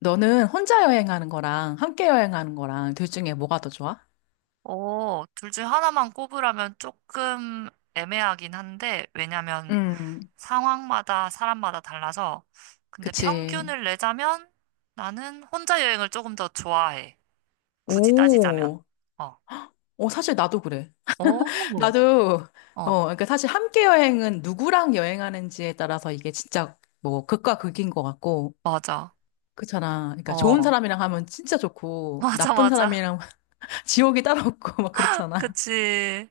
너는 혼자 여행하는 거랑 함께 여행하는 거랑 둘 중에 뭐가 더 좋아? 둘 중 하나만 꼽으라면 조금 애매하긴 한데, 왜냐면 음, 상황마다 사람마다 달라서, 근데 그치. 평균을 내자면 나는 혼자 여행을 조금 더 좋아해. 굳이 따지자면. 오, 어. 어, 사실 나도 그래. 오, 나도, 어, 어, 그러니까 사실 함께 여행은 누구랑 여행하는지에 따라서 이게 진짜 뭐 극과 극인 것 같고, 맞아. 그렇잖아. 그러니까 좋은 어, 사람이랑 하면 진짜 좋고, 맞아, 나쁜 맞아. 사람이랑 지옥이 따로 없고, 막 그렇잖아. 그치.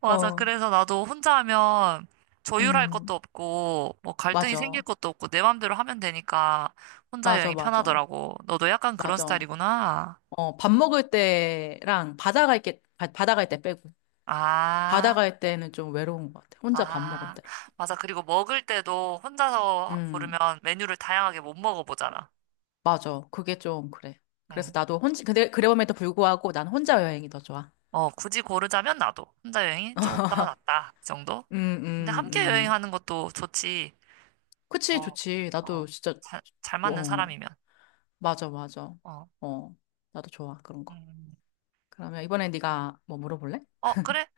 맞아. 어, 그래서 나도 혼자 하면 조율할 것도 음, 없고, 뭐 갈등이 생길 맞아. 것도 없고, 내 맘대로 하면 되니까 혼자 맞아, 여행이 맞아. 편하더라고. 너도 약간 그런 맞아. 스타일이구나. 어, 밥 먹을 때랑 바다 갈 때, 바다 갈 때 빼고. 바다 아, 갈 때는 좀 외로운 것 같아. 혼자 밥 먹을 아, 때랑. 맞아. 그리고 먹을 때도 혼자서 음, 고르면 메뉴를 다양하게 못 먹어보잖아. 맞아. 그게 좀 그래. 그래서 응. 나도 혼자, 근데 그럼에도 불구하고 난 혼자 여행이 더 좋아. 굳이 고르자면 나도 혼자 여행이 좀 더 낫다. 이 정도? 음, 근데 음, 함께 음. 여행하는 것도 좋지. 그치, 어, 좋지. 나도 어, 진짜, 잘 맞는 어, 사람이면. 맞아, 맞아. 어, 어, 나도 좋아, 그런 거. 음. 그러면 이번에 네가 뭐 물어볼래? 어, 그래?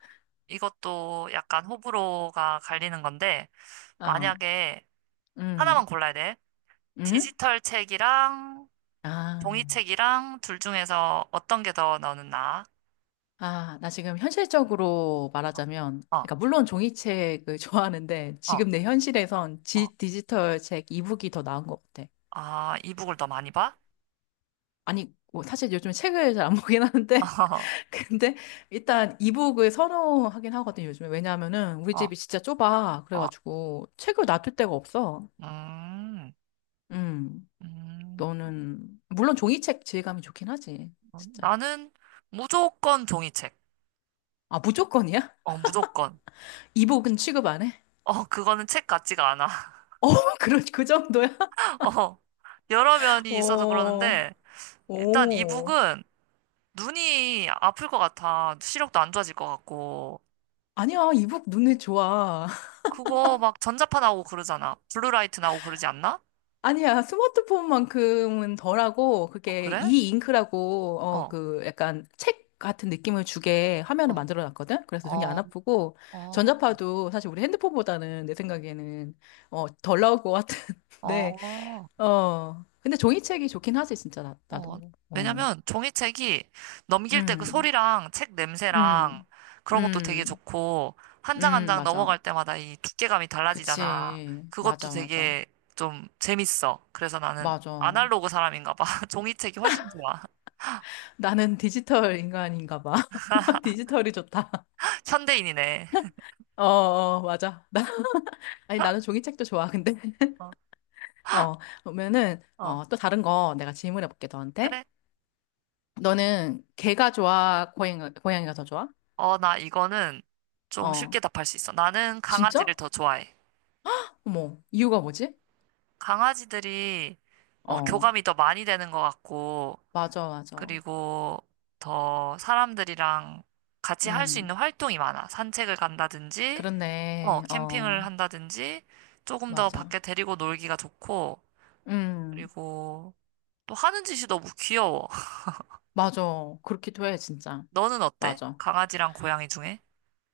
이것도 약간 호불호가 갈리는 건데, 어, 만약에 하나만 음, 골라야 돼. 음? 디지털 책이랑 종이 아, 책이랑 둘 중에서 어떤 게 더 너는 나아? 어. 아, 나 지금 현실적으로 말하자면, 어, 그러니까 물론 종이책을 좋아하는데, 어, 지금 내 현실에선 어. 디지털 책 이북이 더 나은 것 같아. 아, 이북을 더 많이 봐? 아니, 뭐 사실 요즘 책을 잘 안 보긴 하는데, 근데 일단 이북을 선호하긴 하거든요, 요즘에. 왜냐하면은 우리 어, 집이 진짜 좁아. 어. 어. 그래가지고 책을 놔둘 데가 없어. 음, 음, 음. 너는, 물론 종이책 질감이 좋긴 하지, 어, 진짜. 나는 무조건 종이책. 아, 무조건이야? 어, 무조건. 이북은 취급 안 해? 어, 그거는 책 같지가 않아. 어, 그 정도야? 어, 여러 면이 있어서 어, 그러는데, 일단 오. 이북은 눈이 아플 것 같아. 시력도 안 좋아질 것 같고. 아니야, 이북 눈에 좋아. 그거 막 전자파 나오고 그러잖아. 블루라이트 나오고 그러지 않나? 아니야, 스마트폰만큼은 덜하고, 어, 그게 그래? 이 잉크라고, 어, 어, 그, 약간 책 같은 느낌을 주게 화면을 어, 만들어 놨거든? 그래서 눈이 안 어, 아프고, 어, 전자파도 사실 우리 핸드폰보다는 내 생각에는, 어, 덜 나올 것 같은데, 어. 어, 근데 종이책이 좋긴 하지, 진짜, 나, 어, 나도. 어, 왜냐면 종이책이 넘길 때 그 음, 소리랑 책 냄새랑 음, 그런 것도 되게 음, 좋고, 한 장 한 장 맞아. 넘어갈 때마다 이 두께감이 달라지잖아. 그치. 그것도 맞아, 맞아. 되게 좀 재밌어. 그래서 나는 맞아. 아날로그 사람인가 봐. 종이책이 훨씬 좋아. 나는 디지털 인간인가 봐. 디지털이 좋다. 현대인이네. 어, 어, 맞아. 나, 아니, 나는 종이책도 좋아, 근데. 어, 어, 보면은, 어, 어, 또 다른 거 내가 질문해 볼게, 너한테. 그래? 너는 개가 좋아, 고양이가 더 좋아? 나 이거는 좀 어, 쉽게 답할 수 있어. 나는 강아지를 진짜? 더 좋아해. 어머, 이유가 뭐지? 강아지들이 어, 교감이 더 많이 되는 것 같고, 맞아, 맞아. 그리고 더 사람들이랑 같이 할 수 있는 음, 활동이 많아. 산책을 간다든지, 그렇네. 캠핑을 어, 한다든지, 조금 더 맞아. 밖에 데리고 놀기가 좋고, 음, 그리고 또 하는 짓이 너무 귀여워. 맞아. 그렇기도 해, 진짜. 너는 어때? 맞아. 강아지랑 고양이 중에?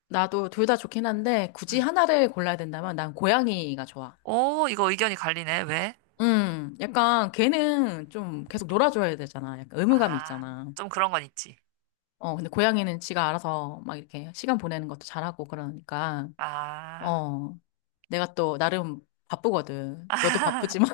나도 둘 다 좋긴 한데, 굳이 응. 하나를 골라야 된다면 난 고양이가 좋아. 오, 이거 의견이 갈리네. 왜? 약간 걔는 좀 계속 놀아줘야 되잖아. 약간 의무감이 아, 있잖아. 좀 그런 건 있지. 어, 근데 고양이는 지가 알아서 막 이렇게 시간 보내는 것도 잘하고 그러니까, 아, 어, 내가 또 나름 바쁘거든. 너도 바쁘지만.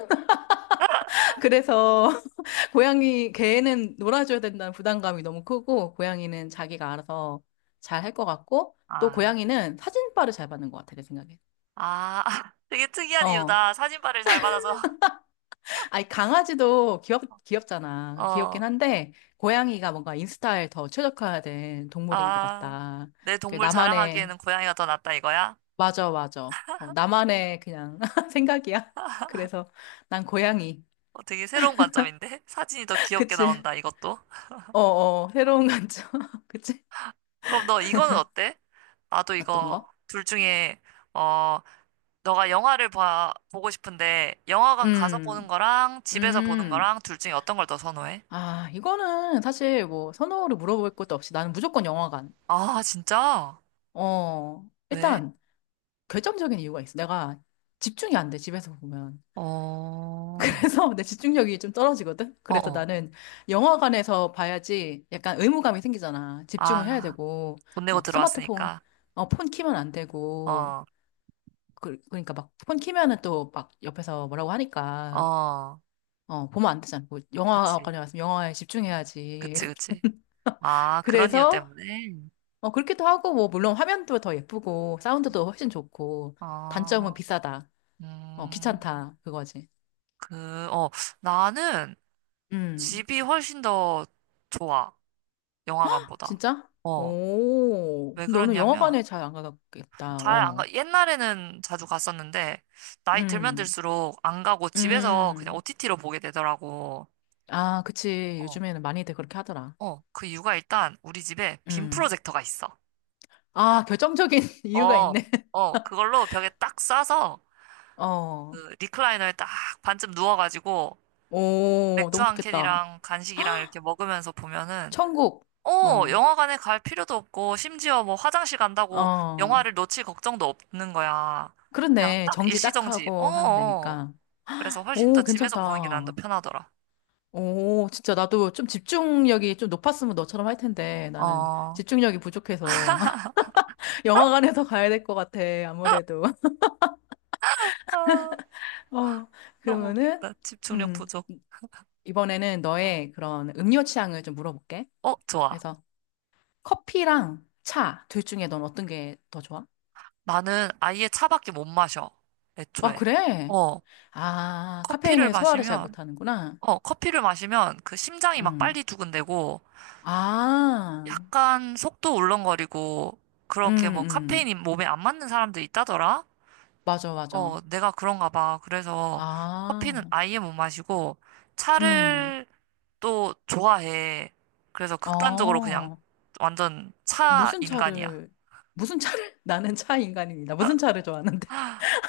그래서 고양이, 걔는 놀아줘야 된다는 부담감이 너무 크고, 고양이는 자기가 알아서 잘 할 것 같고, 또 아, 고양이는 사진빨을 잘 받는 것 같아, 내 생각에. 아, 되게 특이한 어, 이유다. 사진발을 잘 받아서. 아니, 강아지도 귀엽잖아. 귀엽긴 어, 한데, 고양이가 뭔가 인스타에 더 최적화된 동물인 것 아, 같다. 내 그 동물 나만의, 자랑하기에는 고양이가 더 낫다 이거야? 맞아, 맞아. 어, 나만의 그냥 생각이야. 그래서 난 고양이. 어, 되게 새로운 관점인데? 사진이 더 귀엽게 그치? 나온다, 이것도. 어, 어, 새로운 관점. 그치? 그럼 너 이거는 어때? 나도 어떤 이거 거? 둘 중에, 어, 너가 영화를 보고 싶은데, 영화관 가서 보는 음, 거랑 집에서 보는 음. 거랑 둘 중에 어떤 걸 더 선호해? 아, 이거는 사실 뭐 선호를 물어볼 것도 없이 나는 무조건 영화관. 아, 진짜? 어, 왜? 일단, 결정적인 이유가 있어. 내가 집중이 안 돼, 집에서 보면. 어, 그래서 내 집중력이 좀 떨어지거든? 그래서 어어. 나는 영화관에서 봐야지 약간 의무감이 생기잖아. 집중을 해야 아, 되고, 돈 내고 막 스마트폰, 들어왔으니까. 어, 폰 키면 안 되고, 어, 그, 그러니까 막 폰 키면은 또 막 옆에서 뭐라고 하니까, 어. 어, 보면 안 되잖아. 뭐 그치. 영화관에 왔으면 영화에 집중해야지. 그치, 그치. 아, 그런 이유 그래서, 때문에? 어, 그렇기도 하고, 뭐, 물론 화면도 더 예쁘고, 사운드도 훨씬 좋고, 단점은 어, 비싸다. 어, 음, 귀찮다. 그거지. 그, 어, 나는, 음, 집이 훨씬 더 좋아. 영화관보다. 진짜? 어. 오, 왜 너는 그러냐면, 영화관에 잘 안 가겠다. 잘 안 어. 가, 옛날에는 자주 갔었는데, 나이 들면 음, 들수록 안 가고 집에서 그냥 음. OTT로 보게 되더라고. 아, 그치. 어. 요즘에는 많이들 그렇게 하더라. 어. 그 이유가 일단 우리 집에 빔 음. 프로젝터가 있어. 아, 결정적인 이유가 어. 있네. 어. 그걸로 벽에 딱 쏴서, 어. 그 리클라이너에 딱 반쯤 누워가지고, 오, 맥주 너무 한 좋겠다. 캔이랑 간식이랑 이렇게 먹으면서 보면은 천국. 어, 어. 영화관에 갈 필요도 없고, 심지어 뭐 화장실 간다고 어. 영화를 놓칠 걱정도 없는 거야. 그냥 그렇네. 딱 정지 짝 일시정지. 어, 하고 하면 어. 되니까. 그래서 훨씬 더 오, 집에서 보는 게 난 더 괜찮다. 편하더라. 오, 진짜 나도 좀 집중력이 좀 높았으면 너처럼 할 텐데 나는 어, 집중력이 부족해서 영화관에서 가야 될 것 같아. 아무래도. 아, 어, 너무 그러면은, 웃긴다. 집중력 음, 부족. 이번에는 어, 너의 그런 음료 취향을 좀 물어볼게. 어, 좋아. 그래서 커피랑 차, 둘 중에 넌 어떤 게 더 좋아? 나는 아예 차밖에 못 마셔. 아, 애초에. 그래? 어, 아, 커피를 카페인에 소화를 잘 마시면, 못하는구나. 커피를 마시면 그 심장이 막 음. 빨리 두근대고, 아, 약간 속도 울렁거리고, 음, 그렇게 뭐 음. 카페인이 몸에 안 맞는 사람들 있다더라? 맞아, 맞아. 어, 내가 그런가 봐. 그래서 커피는 아, 아예 못 마시고 음. 차를 또 좋아해. 그래서 극단적으로 그냥 어, 완전 차 무슨 인간이야. 차를, 무슨 차를? 나는 차 인간입니다. 무슨 차를 좋아하는데?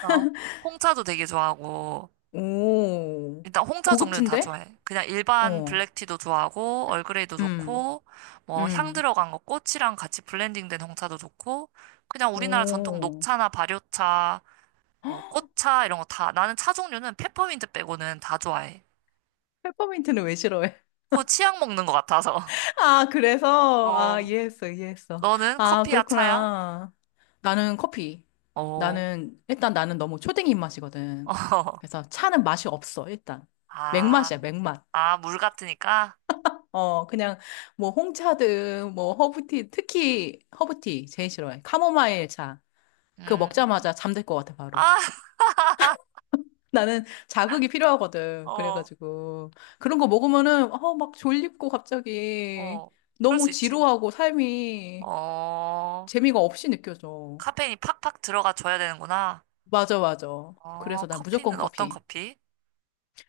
어. 홍차도 되게 좋아하고 오, 일단 홍차 종류는 다 고급진데? 좋아해. 그냥 일반 어, 블랙티도 좋아하고 얼그레이도 음. 좋고 뭐 향 음. 들어간 거 꽃이랑 같이 블렌딩된 홍차도 좋고 그냥 우리나라 전통 오. 녹차나 발효차 뭐 꽃차 이런 거 다 나는 차 종류는 페퍼민트 빼고는 다 좋아해. 페퍼민트는 왜 싫어해? 그거 치약 먹는 것 같아서. 아, 그래서? 아, 어, 이해했어, 이해했어. 너는 아, 커피야, 차야? 그렇구나. 나는 커피. 어, 나는, 일단 나는 너무 초딩 입맛이거든. 어, 그래서 차는 맛이 없어, 일단. 맥맛이야, 아, 맥맛. 아, 물 같으니까? 어, 그냥 뭐 홍차든 뭐 허브티, 특히 허브티 제일 싫어해. 카모마일 차. 그거 음, 먹자마자 잠들 것 같아, 바로. 아, 나는 자극이 필요하거든. 어, 그래가지고. 그런 거 먹으면은, 어, 막 졸립고 갑자기 어, 그럴 너무 수 있지. 지루하고 삶이 어, 재미가 없이 느껴져. 카페인이 팍팍 들어가 줘야 되는구나. 맞아, 맞아. 어, 그래서 난 무조건 커피는 어떤 커피. 커피?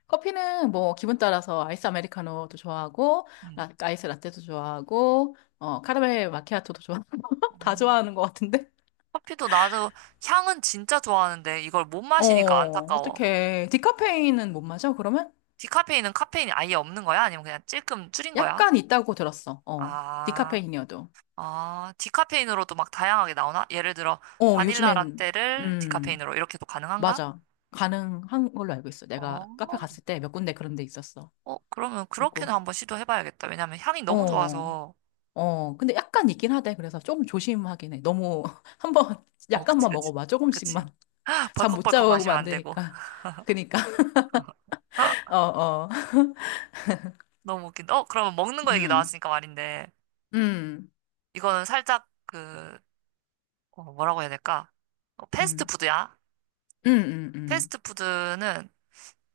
커피는 뭐 기분 따라서 아이스 아메리카노도 좋아하고, 음, 아이스 라떼도 좋아하고, 어, 카라멜 마키아토도 좋아 다 음. 좋아하는 것 같은데? 커피도 나도 향은 진짜 좋아하는데 이걸 못 마시니까 어, 안타까워. 어떡해. 디카페인은 못 마셔, 그러면? 디카페인은 카페인이 아예 없는 거야? 아니면 그냥 찔끔 줄인 거야? 약간 있다고 들었어. 어, 아. 디카페인이어도. 아, 디카페인으로도 막 다양하게 나오나? 예를 들어, 어, 바닐라 요즘엔, 라떼를 음. 디카페인으로 이렇게도 가능한가? 맞아. 가능한 걸로 알고 있어. 어, 내가 카페 갔을 때 몇 군데 그런 데 있었어. 어, 그러면 그렇게는 그리고, 한번 시도해봐야겠다. 왜냐면 향이 너무 어, 좋아서. 어. 근데 약간 있긴 하대. 그래서 조금 조심하긴 해. 너무, 한 번, 어, 그치, 약간만 그치. 먹어봐. 그치. 조금씩만. 잠 못 벌컥벌컥 자고 하고 마시면 안 되고. 만드니까. 그니까, 어, 어. 너무 웃긴다. 어, 그러면 먹는 거 얘기 음, 나왔으니까 말인데, 음, 이거는 살짝 그, 어, 뭐라고 해야 될까? 어, 음, 패스트푸드야. 음, 음, 음. 패스트푸드는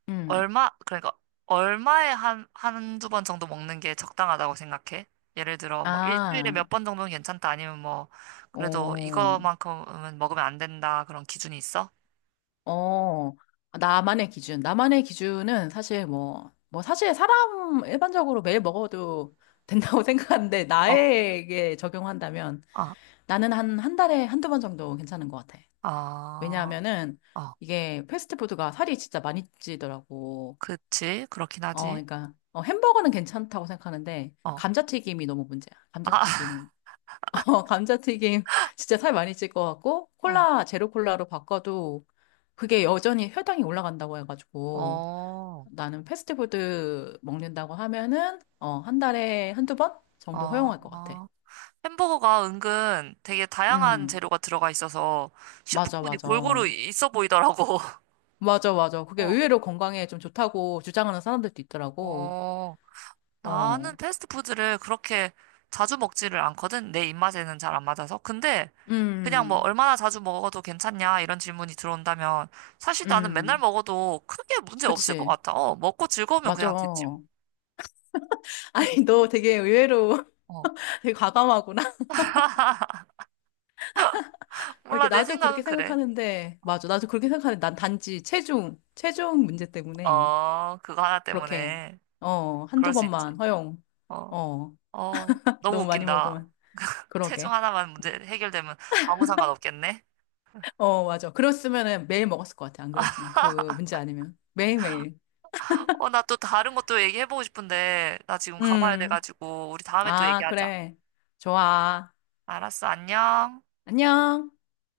음. 그러니까 얼마에 한두 번 정도 먹는 게 적당하다고 생각해? 예를 들어 뭐 일주일에 아, 몇 번 정도는 괜찮다 아니면 뭐 그래도 오. 이거만큼은 먹으면 안 된다 그런 기준이 있어? 어, 나만의 기준. 나만의 기준은 사실 뭐, 사실 사람 일반적으로 매일 먹어도 된다고 생각하는데, 어, 나에게 적용한다면 아, 나는 한, 한 달에 한두 번 정도 괜찮은 것 같아. 아, 왜냐하면은 어, 이게 패스트푸드가 살이 진짜 많이 찌더라고. 그치, 그렇긴 어, 하지. 그러니까, 어, 햄버거는 괜찮다고 생각하는데, 어, 감자튀김이 너무 문제야. 아, 감자튀김. 어, 감자튀김 진짜 살 많이 찔 것 같고, 어, 콜라, 제로 콜라로 바꿔도 그게 여전히 혈당이 올라간다고 해가지고, 어, 나는 패스트푸드 먹는다고 하면은, 어, 한 달에 한두 번 정도 어, 허용할 것 같아. 어. 햄버거가 은근 되게 다양한 음, 재료가 들어가 있어서 맞아, 식품군이 맞아. 골고루 있어 보이더라고. 맞아, 맞아. 그게 어, 의외로 건강에 좀 좋다고 주장하는 사람들도 있더라고. 어. 나는 어, 패스트푸드를 그렇게 자주 먹지를 않거든. 내 입맛에는 잘 안 맞아서. 근데 그냥 뭐 음, 얼마나 자주 먹어도 괜찮냐 이런 질문이 들어온다면 사실 나는 맨날 음, 먹어도 크게 문제 없을 것 그치. 같아. 어, 먹고 즐거우면 맞아. 그냥 됐지 뭐. 아니, 너 되게 의외로 어. 되게 과감하구나. 어, 이게 몰라, 내 나도 생각은 그렇게 그래. 생각하는데, 맞아. 나도 그렇게 생각하는데, 난 단지 체중 문제 때문에 어, 그거 하나 그렇게, 때문에 어, 한두 그럴 수 있지. 번만 허용. 어, 어, 어, 너무 너무 많이 웃긴다. 먹으면. 체중 그러게. 하나만 문제 해결되면 아무 상관 없겠네. 어, 맞아. 그랬으면은 매일 먹었을 것 같아. 안 그랬으면. 그 문제 아니면. 매일매일. 어, 나 또 다른 것도 얘기해보고 싶은데, 나 지금 가봐야 음. 돼가지고, 우리 다음에 또 아, 얘기하자. 그래. 좋아. 알았어, 안녕. 안녕.